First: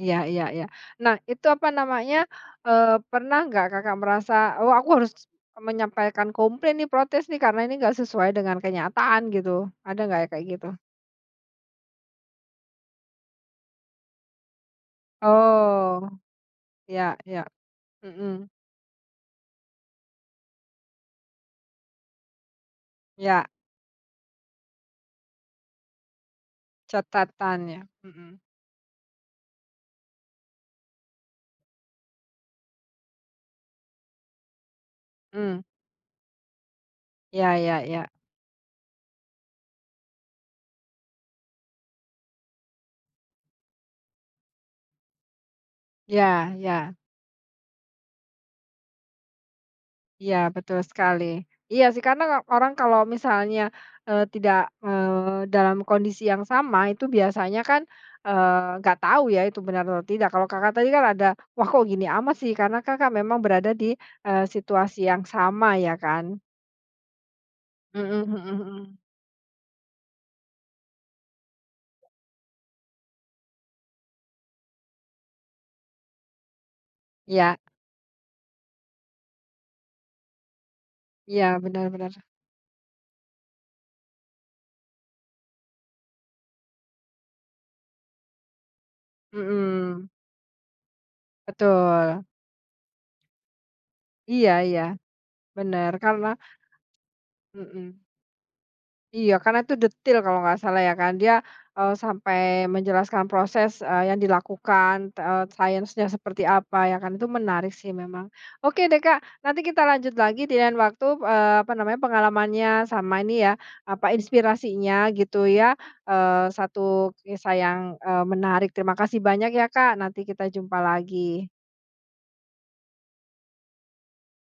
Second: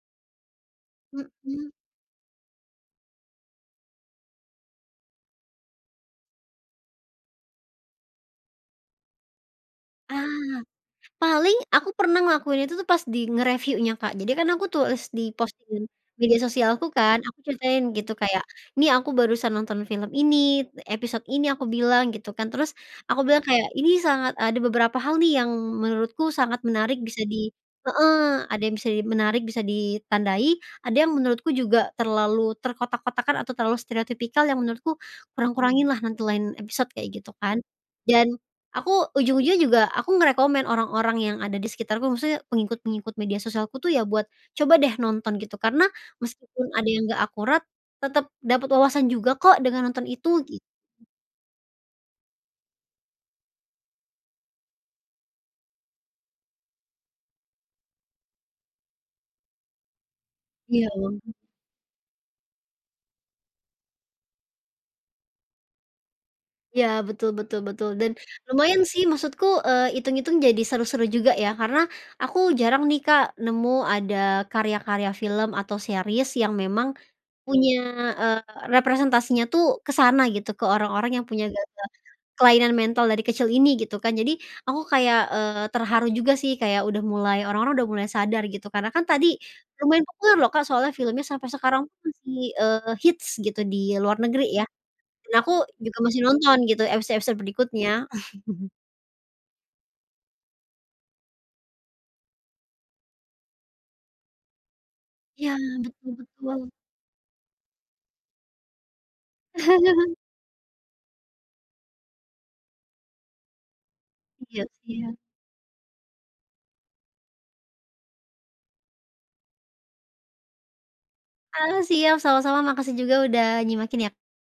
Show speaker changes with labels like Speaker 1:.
Speaker 1: Iya iya iya. Nah itu apa
Speaker 2: Mhm.
Speaker 1: namanya, eee, pernah nggak Kakak merasa, "Oh, aku harus menyampaikan komplain nih, protes nih, karena ini enggak sesuai dengan kenyataan gitu." Ada enggak
Speaker 2: Ah,
Speaker 1: kayak gitu?
Speaker 2: paling aku pernah ngelakuin itu tuh pas di nge-reviewnya Kak, jadi kan aku tulis di post di
Speaker 1: Oh.
Speaker 2: media sosialku
Speaker 1: Ya
Speaker 2: kan, aku
Speaker 1: ya,
Speaker 2: ceritain gitu kayak,
Speaker 1: mmm.
Speaker 2: "Ini aku barusan nonton film ini, episode ini," aku bilang gitu kan, terus aku bilang
Speaker 1: Ya.
Speaker 2: kayak, "Ini sangat ada beberapa hal nih yang menurutku sangat menarik bisa di
Speaker 1: Catatan ya? Mhm.
Speaker 2: heeh, ada yang bisa menarik, bisa ditandai, ada yang menurutku juga terlalu terkotak-kotakkan atau terlalu stereotipikal yang menurutku
Speaker 1: Mmm.
Speaker 2: kurang-kurangin lah nanti lain episode kayak gitu
Speaker 1: Ya
Speaker 2: kan."
Speaker 1: ya ya.
Speaker 2: Dan aku ujung-ujungnya juga aku nge-recommend orang-orang yang ada di sekitarku, maksudnya pengikut-pengikut media sosialku tuh ya buat, "Coba deh nonton!" Gitu, karena
Speaker 1: Ya
Speaker 2: meskipun ada
Speaker 1: ya.
Speaker 2: yang gak akurat, tetep dapet wawasan juga kok dengan nonton itu
Speaker 1: Ya
Speaker 2: gitu.
Speaker 1: betul sekali. Iya sih karena orang kalau misalnya, eee, tidak, eee, dalam kondisi yang sama itu biasanya kan, eee, nggak tahu ya itu benar atau tidak, kalau Kakak tadi
Speaker 2: Iya
Speaker 1: kan ada,
Speaker 2: loh.
Speaker 1: "Wah, kok gini amat sih?" Karena Kakak memang berada di, eee, situasi yang sama ya kan?
Speaker 2: Ya, betul betul betul, dan
Speaker 1: Mhm mhm
Speaker 2: lumayan
Speaker 1: mhm.
Speaker 2: sih maksudku, eee, itung-itung jadi seru-seru juga ya, karena aku jarang nih Kak nemu ada karya-karya film atau series yang memang
Speaker 1: Iya.
Speaker 2: punya, eee, representasinya tuh ke sana gitu ke orang-orang yang
Speaker 1: Iya,
Speaker 2: punya gangguan
Speaker 1: bener-bener.
Speaker 2: kelainan mental dari kecil ini gitu kan, jadi aku kayak, eee, terharu juga sih kayak udah mulai orang-orang udah mulai sadar gitu, karena kan tadi lumayan
Speaker 1: Mhm.
Speaker 2: populer loh kan soalnya filmnya sampai sekarang tuh
Speaker 1: Betul.
Speaker 2: masih, eee, hits gitu di luar negeri
Speaker 1: Iya
Speaker 2: ya,
Speaker 1: iya,
Speaker 2: dan aku
Speaker 1: bener,
Speaker 2: juga masih
Speaker 1: karena
Speaker 2: nonton gitu episode-episode
Speaker 1: Mhm.
Speaker 2: berikutnya.
Speaker 1: Iya, karena itu detil kalau nggak salah ya kan, dia, eee, sampai menjelaskan proses, eee, yang dilakukan, eee,
Speaker 2: Ya,
Speaker 1: sainsnya
Speaker 2: betul
Speaker 1: seperti
Speaker 2: betul.
Speaker 1: apa ya kan, itu menarik sih memang. Oke deh Kak, nanti kita lanjut lagi dengan waktu, eee, apa namanya, pengalamannya sama ini ya apa,
Speaker 2: Iya
Speaker 1: inspirasinya
Speaker 2: sih, ya.
Speaker 1: gitu ya, eee, 1 kisah yang, eee, menarik terima kasih banyak ya Kak nanti kita jumpa lagi.
Speaker 2: Ah, siap, sama-sama, makasih juga udah nyimakin yak